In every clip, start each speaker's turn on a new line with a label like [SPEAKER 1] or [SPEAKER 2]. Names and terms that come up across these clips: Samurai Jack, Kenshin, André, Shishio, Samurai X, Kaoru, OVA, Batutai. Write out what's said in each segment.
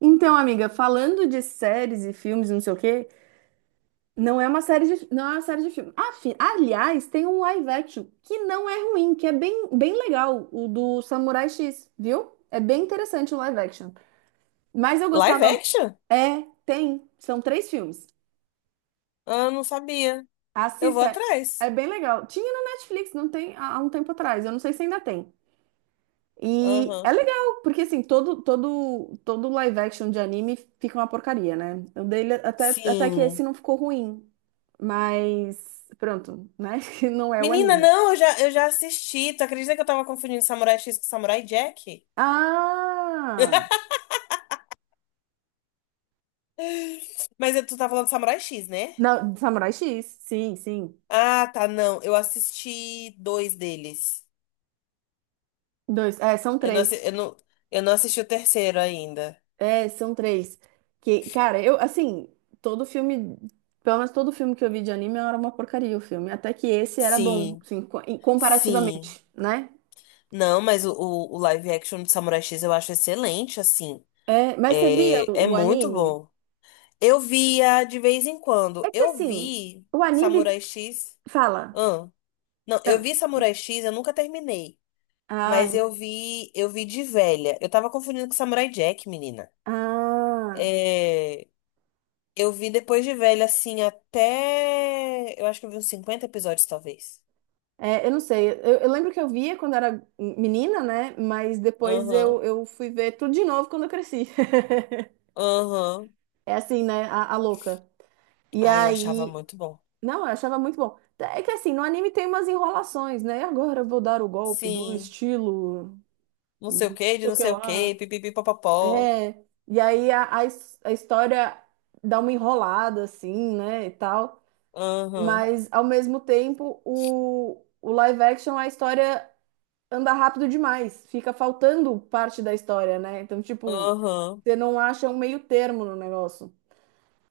[SPEAKER 1] Então, amiga, falando de séries e filmes e não sei o quê, não é uma série de, não é uma série de filme. Aliás, tem um live action que não é ruim, que é bem, bem legal, o do Samurai X, viu? É bem interessante o live action. Mas eu
[SPEAKER 2] Live
[SPEAKER 1] gostava.
[SPEAKER 2] action?
[SPEAKER 1] É, tem. São três filmes.
[SPEAKER 2] Ah, não sabia. Eu vou
[SPEAKER 1] Assista.
[SPEAKER 2] atrás.
[SPEAKER 1] É bem legal. Tinha no Netflix, não tem, há um tempo atrás. Eu não sei se ainda tem. E é
[SPEAKER 2] Aham.
[SPEAKER 1] legal, porque assim, todo live action de anime fica uma porcaria, né? O dele, até que esse
[SPEAKER 2] Sim.
[SPEAKER 1] não ficou ruim, mas pronto, né? Que não é o
[SPEAKER 2] Menina,
[SPEAKER 1] anime.
[SPEAKER 2] não, eu já assisti. Tu acredita que eu tava confundindo Samurai X com Samurai Jack?
[SPEAKER 1] Ah!
[SPEAKER 2] Mas tu tá falando Samurai X, né?
[SPEAKER 1] Não, Samurai X, sim, sim.
[SPEAKER 2] Ah, tá, não. Eu assisti dois deles.
[SPEAKER 1] Dois, é, são
[SPEAKER 2] Eu não,
[SPEAKER 1] três.
[SPEAKER 2] assi- eu não, eu não assisti o terceiro ainda.
[SPEAKER 1] É, são três. Que, cara, eu, assim, todo filme, pelo menos todo filme que eu vi de anime era uma porcaria o filme, até que esse era bom,
[SPEAKER 2] Sim,
[SPEAKER 1] assim,
[SPEAKER 2] sim.
[SPEAKER 1] comparativamente, né?
[SPEAKER 2] Não, mas o live action de Samurai X eu acho excelente, assim.
[SPEAKER 1] É, mas você via o
[SPEAKER 2] É, é
[SPEAKER 1] o
[SPEAKER 2] muito
[SPEAKER 1] anime?
[SPEAKER 2] bom. Eu via de vez em quando.
[SPEAKER 1] É que
[SPEAKER 2] Eu
[SPEAKER 1] assim,
[SPEAKER 2] vi
[SPEAKER 1] o anime
[SPEAKER 2] Samurai X.
[SPEAKER 1] fala.
[SPEAKER 2] Ahn. Não, eu
[SPEAKER 1] Então,
[SPEAKER 2] vi Samurai X, eu nunca terminei.
[SPEAKER 1] ah,
[SPEAKER 2] Mas eu vi de velha. Eu tava confundindo com Samurai Jack, menina.
[SPEAKER 1] ah,
[SPEAKER 2] É, eu vi depois de velha, assim, até. Eu acho que eu vi uns 50 episódios, talvez.
[SPEAKER 1] é, eu não sei. Eu lembro que eu via quando era menina, né? Mas depois
[SPEAKER 2] Aham,
[SPEAKER 1] eu fui ver tudo de novo quando eu cresci.
[SPEAKER 2] aham.
[SPEAKER 1] É assim, né? A louca. E
[SPEAKER 2] Ai, eu achava
[SPEAKER 1] aí.
[SPEAKER 2] muito bom.
[SPEAKER 1] Não, eu achava muito bom. É que assim, no anime tem umas enrolações, né? Agora eu vou dar o golpe do
[SPEAKER 2] Sim.
[SPEAKER 1] estilo.
[SPEAKER 2] Não sei
[SPEAKER 1] Não
[SPEAKER 2] o que, de
[SPEAKER 1] sei o
[SPEAKER 2] não
[SPEAKER 1] que
[SPEAKER 2] sei o
[SPEAKER 1] lá.
[SPEAKER 2] que, pipipi, popopó.
[SPEAKER 1] É. E aí a história dá uma enrolada, assim, né? E tal.
[SPEAKER 2] Aham,
[SPEAKER 1] Mas, ao mesmo tempo, o live action, a história anda rápido demais. Fica faltando parte da história, né? Então, tipo,
[SPEAKER 2] aham.
[SPEAKER 1] você não acha um meio termo no negócio.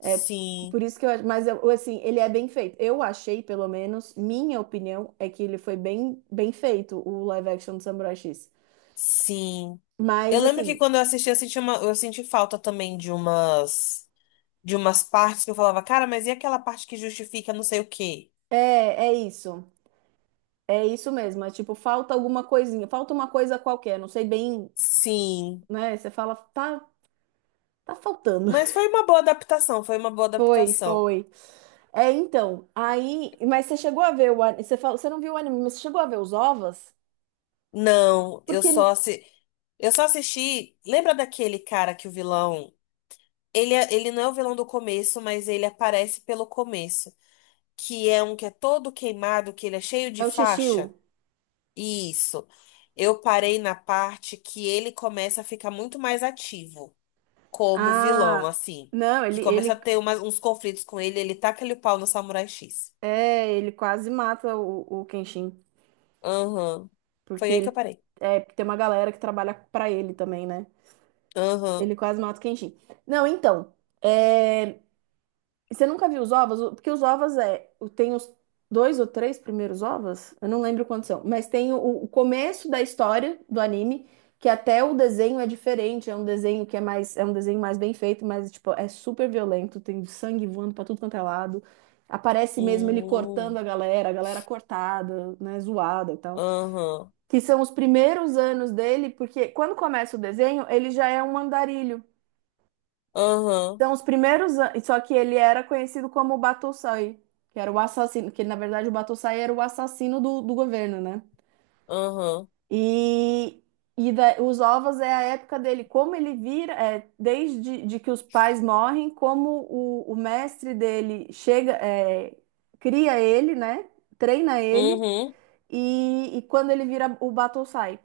[SPEAKER 1] É
[SPEAKER 2] Sim.
[SPEAKER 1] por isso que eu acho. Mas, assim, ele é bem feito. Eu achei, pelo menos, minha opinião é que ele foi bem, bem feito, o live action do Samurai X.
[SPEAKER 2] Sim. Eu
[SPEAKER 1] Mas,
[SPEAKER 2] lembro que
[SPEAKER 1] assim,
[SPEAKER 2] quando eu assisti, eu senti falta também de umas partes que eu falava, cara, mas e aquela parte que justifica não sei o quê?
[SPEAKER 1] é, é isso. É isso mesmo. É tipo, falta alguma coisinha. Falta uma coisa qualquer. Não sei bem,
[SPEAKER 2] Sim.
[SPEAKER 1] né? Você fala, tá, tá faltando.
[SPEAKER 2] Mas foi uma boa adaptação, foi uma boa
[SPEAKER 1] Foi,
[SPEAKER 2] adaptação.
[SPEAKER 1] foi. É, então, aí. Mas você chegou a Você falou, você não viu o anime, mas você chegou a ver os ovos?
[SPEAKER 2] Não,
[SPEAKER 1] Porque.
[SPEAKER 2] eu só assisti. Lembra daquele cara que o vilão. Ele não é o vilão do começo, mas ele aparece pelo começo. Que é um que é todo queimado, que ele é cheio
[SPEAKER 1] É
[SPEAKER 2] de
[SPEAKER 1] o Shishio.
[SPEAKER 2] faixa. Isso. Eu parei na parte que ele começa a ficar muito mais ativo como vilão,
[SPEAKER 1] Ah,
[SPEAKER 2] assim.
[SPEAKER 1] não,
[SPEAKER 2] Que começa a
[SPEAKER 1] ele.
[SPEAKER 2] ter uns conflitos com ele, ele taca ele o pau no Samurai X.
[SPEAKER 1] É, ele quase mata o Kenshin.
[SPEAKER 2] Aham.
[SPEAKER 1] Porque
[SPEAKER 2] Foi aí que eu
[SPEAKER 1] ele.
[SPEAKER 2] parei.
[SPEAKER 1] É, porque tem uma galera que trabalha pra ele também, né?
[SPEAKER 2] Aham.
[SPEAKER 1] Ele quase mata o Kenshin. Não, então, é. E você nunca viu os ovos? O- Porque os ovos é. O- Tem os dois ou três primeiros ovos? Eu não lembro quantos são. Mas tem o começo da história do anime, que até o desenho é diferente. É um desenho que é mais. É um desenho mais bem feito, mas, tipo, é super violento. Tem sangue voando pra tudo quanto é lado. Aparece mesmo ele cortando
[SPEAKER 2] Hum.
[SPEAKER 1] a galera cortada, né? Zoada e tal.
[SPEAKER 2] Aham.
[SPEAKER 1] Que são os primeiros anos dele, porque quando começa o desenho, ele já é um andarilho.
[SPEAKER 2] Aham.
[SPEAKER 1] São os primeiros anos. Só que ele era conhecido como o Batutai, que era o assassino. Que ele, na verdade, o Batutai era o assassino do governo, né?
[SPEAKER 2] Aham.
[SPEAKER 1] E, os ovos é a época dele. Como ele vira, é, desde de que os pais morrem, como o mestre dele chega, é, cria ele, né? Treina ele.
[SPEAKER 2] Uhum.
[SPEAKER 1] E quando ele vira o Batutai.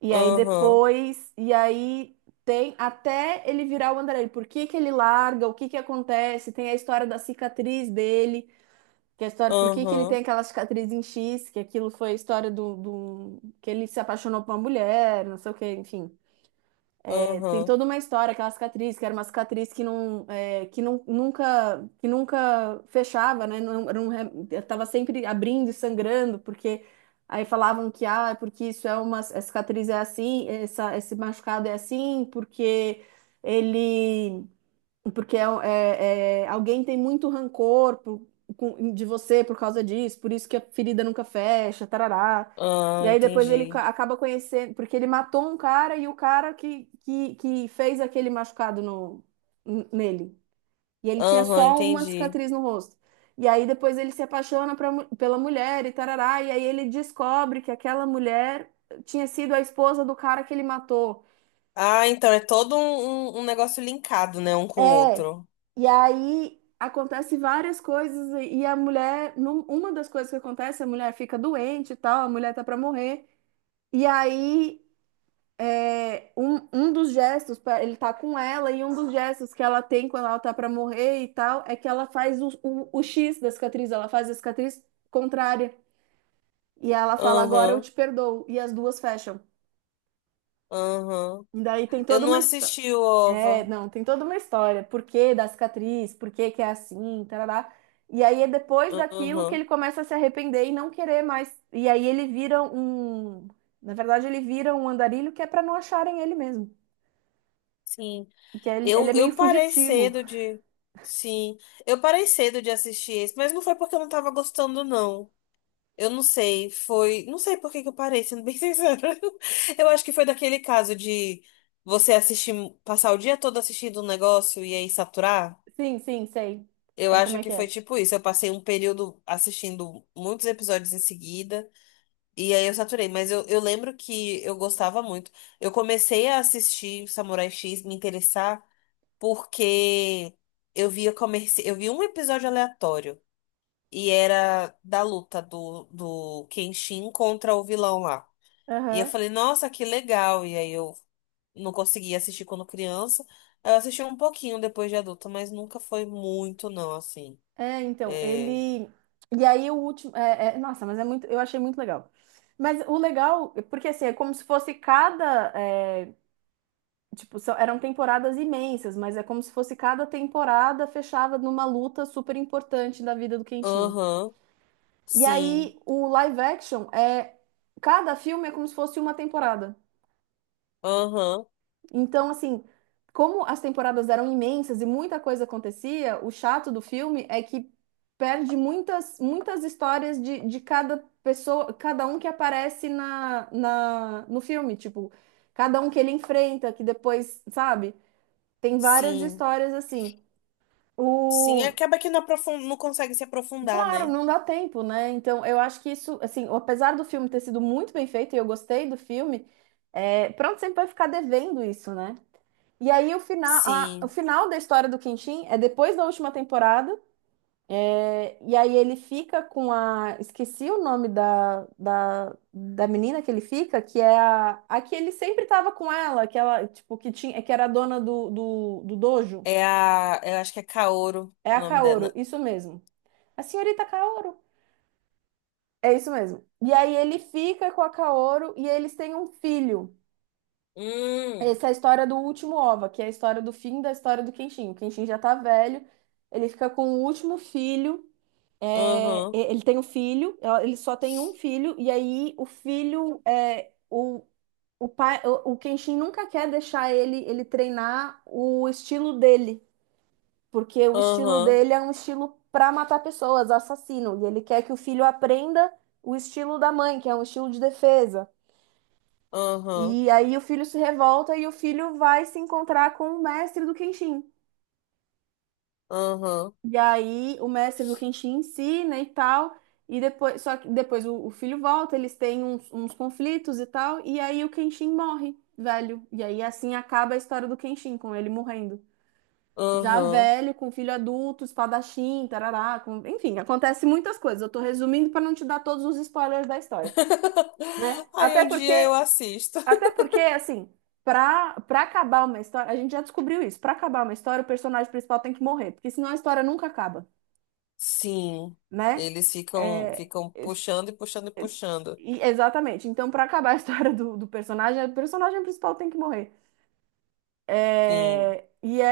[SPEAKER 2] Aham.
[SPEAKER 1] E aí tem até ele virar o André. Por que que ele larga? O que que acontece? Tem a história da cicatriz dele, que é a história por que que ele tem
[SPEAKER 2] Aham.
[SPEAKER 1] aquela cicatriz em X, que aquilo foi a história do que ele se apaixonou por uma mulher, não sei o que, enfim. É, tem
[SPEAKER 2] Aham.
[SPEAKER 1] toda uma história, aquela cicatriz, que era uma cicatriz que não, é, que não, nunca, que nunca fechava, né? Não, era um tava sempre abrindo e sangrando, porque aí falavam que, ah, é porque isso é uma, a cicatriz é assim, essa, esse machucado é assim, porque ele porque é, alguém tem muito rancor de você por causa disso, por isso que a ferida nunca fecha, tarará. E
[SPEAKER 2] Ah,
[SPEAKER 1] aí depois ele
[SPEAKER 2] entendi.
[SPEAKER 1] acaba conhecendo, porque ele matou um cara e o cara que fez aquele machucado no, nele. E ele tinha
[SPEAKER 2] Aham,
[SPEAKER 1] só uma
[SPEAKER 2] entendi.
[SPEAKER 1] cicatriz no rosto. E aí depois ele se apaixona pela mulher e tarará. E aí ele descobre que aquela mulher tinha sido a esposa do cara que ele matou.
[SPEAKER 2] Ah, então é todo um, um negócio linkado, né? Um com o
[SPEAKER 1] É,
[SPEAKER 2] outro.
[SPEAKER 1] e aí acontece várias coisas e a mulher, uma das coisas que acontece, a mulher fica doente e tal, a mulher tá pra morrer. E aí é, um dos gestos, ele tá com ela e um dos gestos que ela tem quando ela tá pra morrer e tal, é que ela faz o X da cicatriz, ela faz a cicatriz contrária. E ela fala, agora eu
[SPEAKER 2] Aham.
[SPEAKER 1] te perdoo. E as duas fecham.
[SPEAKER 2] Aham.
[SPEAKER 1] E daí tem
[SPEAKER 2] Eu
[SPEAKER 1] toda
[SPEAKER 2] não
[SPEAKER 1] uma história.
[SPEAKER 2] assisti o
[SPEAKER 1] É,
[SPEAKER 2] OVA.
[SPEAKER 1] não, tem toda uma história. Por que da cicatriz? Por que que é assim? Tarará. E aí é depois daquilo que ele
[SPEAKER 2] Aham.
[SPEAKER 1] começa a se arrepender e não querer mais. E aí ele vira um. Na verdade, ele vira um andarilho que é pra não acharem ele mesmo.
[SPEAKER 2] Sim.
[SPEAKER 1] E que ele é meio
[SPEAKER 2] Eu parei
[SPEAKER 1] fugitivo.
[SPEAKER 2] cedo de. Sim. Eu parei cedo de assistir esse, mas não foi porque eu não tava gostando, não. Eu não sei. Foi. Não sei por que que eu parei, sendo bem sincera. Eu acho que foi daquele caso de você assistir, passar o dia todo assistindo um negócio e aí saturar.
[SPEAKER 1] Sim, sim, sei.
[SPEAKER 2] Eu
[SPEAKER 1] Sei como
[SPEAKER 2] acho
[SPEAKER 1] é
[SPEAKER 2] que
[SPEAKER 1] que
[SPEAKER 2] foi
[SPEAKER 1] é.
[SPEAKER 2] tipo isso. Eu passei um período assistindo muitos episódios em seguida. E aí eu saturei, mas eu lembro que eu gostava muito. Eu comecei a assistir Samurai X, me interessar, porque eu vi um episódio aleatório. E era da luta do Kenshin contra o vilão lá. E eu
[SPEAKER 1] Aham.
[SPEAKER 2] falei, nossa, que legal. E aí eu não conseguia assistir quando criança. Eu assisti um pouquinho depois de adulta, mas nunca foi muito, não, assim.
[SPEAKER 1] É, então,
[SPEAKER 2] É.
[SPEAKER 1] ele. E aí o último, é, nossa, mas é muito. Eu achei muito legal. Mas o legal, porque assim, é como se fosse cada, é, tipo, eram temporadas imensas, mas é como se fosse cada temporada fechava numa luta super importante da vida do Quentin.
[SPEAKER 2] Aham,
[SPEAKER 1] E aí,
[SPEAKER 2] sim.
[SPEAKER 1] o live action é. Cada filme é como se fosse uma temporada.
[SPEAKER 2] Aham,
[SPEAKER 1] Então, assim, como as temporadas eram imensas e muita coisa acontecia, o chato do filme é que perde muitas histórias de cada pessoa, cada um que aparece no filme. Tipo, cada um que ele enfrenta, que depois, sabe? Tem várias
[SPEAKER 2] sim.
[SPEAKER 1] histórias assim.
[SPEAKER 2] Sim,
[SPEAKER 1] O...
[SPEAKER 2] acaba que não, não consegue se
[SPEAKER 1] e
[SPEAKER 2] aprofundar,
[SPEAKER 1] claro,
[SPEAKER 2] né?
[SPEAKER 1] não dá tempo, né? Então, eu acho que isso, assim, apesar do filme ter sido muito bem feito e eu gostei do filme, é... pronto, sempre vai ficar devendo isso, né? E aí, o final, o
[SPEAKER 2] Sim.
[SPEAKER 1] final da história do Quintin é depois da última temporada, é, e aí ele fica com a. Esqueci o nome da menina que ele fica, que é a que ele sempre tava com ela, que ela, tipo, que tinha, que era a dona do dojo.
[SPEAKER 2] É a. Eu acho que é Kaoru
[SPEAKER 1] É
[SPEAKER 2] o
[SPEAKER 1] a
[SPEAKER 2] nome
[SPEAKER 1] Kaoru,
[SPEAKER 2] dela.
[SPEAKER 1] isso mesmo. A senhorita Kaoru. É isso mesmo. E aí ele fica com a Kaoru e eles têm um filho.
[SPEAKER 2] Hum.
[SPEAKER 1] Essa é a história do último OVA, que é a história do fim da história do Kenshin. O Kenshin já tá velho, ele fica com o último filho. É,
[SPEAKER 2] Aham.
[SPEAKER 1] ele tem um filho, ele só tem um filho, e aí o filho é o pai, o Kenshin nunca quer deixar ele treinar o estilo dele. Porque o estilo
[SPEAKER 2] Aham.
[SPEAKER 1] dele é um estilo pra matar pessoas, assassino, e ele quer que o filho aprenda o estilo da mãe, que é um estilo de defesa.
[SPEAKER 2] Aham.
[SPEAKER 1] E aí o filho se revolta e o filho vai se encontrar com o mestre do Kenshin.
[SPEAKER 2] Aham.
[SPEAKER 1] E aí o mestre do Kenshin ensina e tal, e depois, só que depois o filho volta, eles têm uns conflitos e tal, e aí o Kenshin morre, velho. E aí assim acaba a história do Kenshin, com ele morrendo. Já
[SPEAKER 2] Aham.
[SPEAKER 1] velho, com filho adulto, espadachim, tarará, enfim, acontece muitas coisas. Eu tô resumindo para não te dar todos os spoilers da história, né?
[SPEAKER 2] Aí um dia eu assisto.
[SPEAKER 1] Até porque, assim, pra acabar uma história, a gente já descobriu isso. Pra acabar uma história, o personagem principal tem que morrer, porque senão a história nunca acaba,
[SPEAKER 2] Sim.
[SPEAKER 1] né?
[SPEAKER 2] Eles ficam,
[SPEAKER 1] É,
[SPEAKER 2] ficam
[SPEAKER 1] é,
[SPEAKER 2] puxando e puxando e
[SPEAKER 1] é,
[SPEAKER 2] puxando.
[SPEAKER 1] exatamente. Então, pra acabar a história do personagem, o personagem principal tem que morrer.
[SPEAKER 2] Sim.
[SPEAKER 1] É, e é,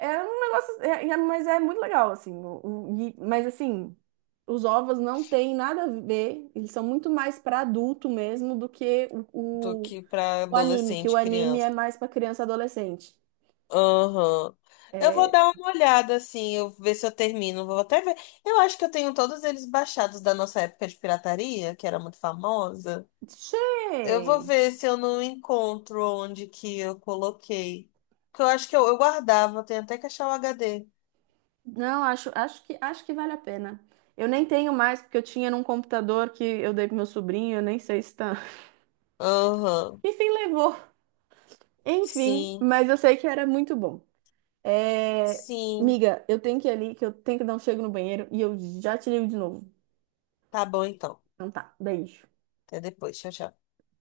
[SPEAKER 1] é, é um negócio, mas é muito legal, assim. Mas assim, os ovos não têm nada a ver, eles são muito mais para adulto mesmo do que
[SPEAKER 2] Do que pra
[SPEAKER 1] o anime, que o
[SPEAKER 2] adolescente,
[SPEAKER 1] anime é
[SPEAKER 2] criança.
[SPEAKER 1] mais para criança e adolescente.
[SPEAKER 2] Aham. Eu vou dar uma olhada, assim, eu ver se eu termino. Vou até ver. Eu acho que eu tenho todos eles baixados da nossa época de pirataria, que era muito famosa. Eu vou
[SPEAKER 1] Sim.
[SPEAKER 2] ver se eu não encontro onde que eu coloquei. Porque eu acho que eu guardava, eu tenho até que achar o HD.
[SPEAKER 1] Não, acho que vale a pena. Eu nem tenho mais, porque eu tinha num computador que eu dei pro meu sobrinho, eu nem sei se tá.
[SPEAKER 2] Aham.
[SPEAKER 1] Enfim, levou. Enfim,
[SPEAKER 2] Sim,
[SPEAKER 1] mas eu sei que era muito bom. É...
[SPEAKER 2] sim.
[SPEAKER 1] Miga, eu tenho que ir ali, que eu tenho que dar um chego no banheiro e eu já te ligo de novo.
[SPEAKER 2] Tá bom, então.
[SPEAKER 1] Então tá, beijo.
[SPEAKER 2] Até depois. Tchau, tchau.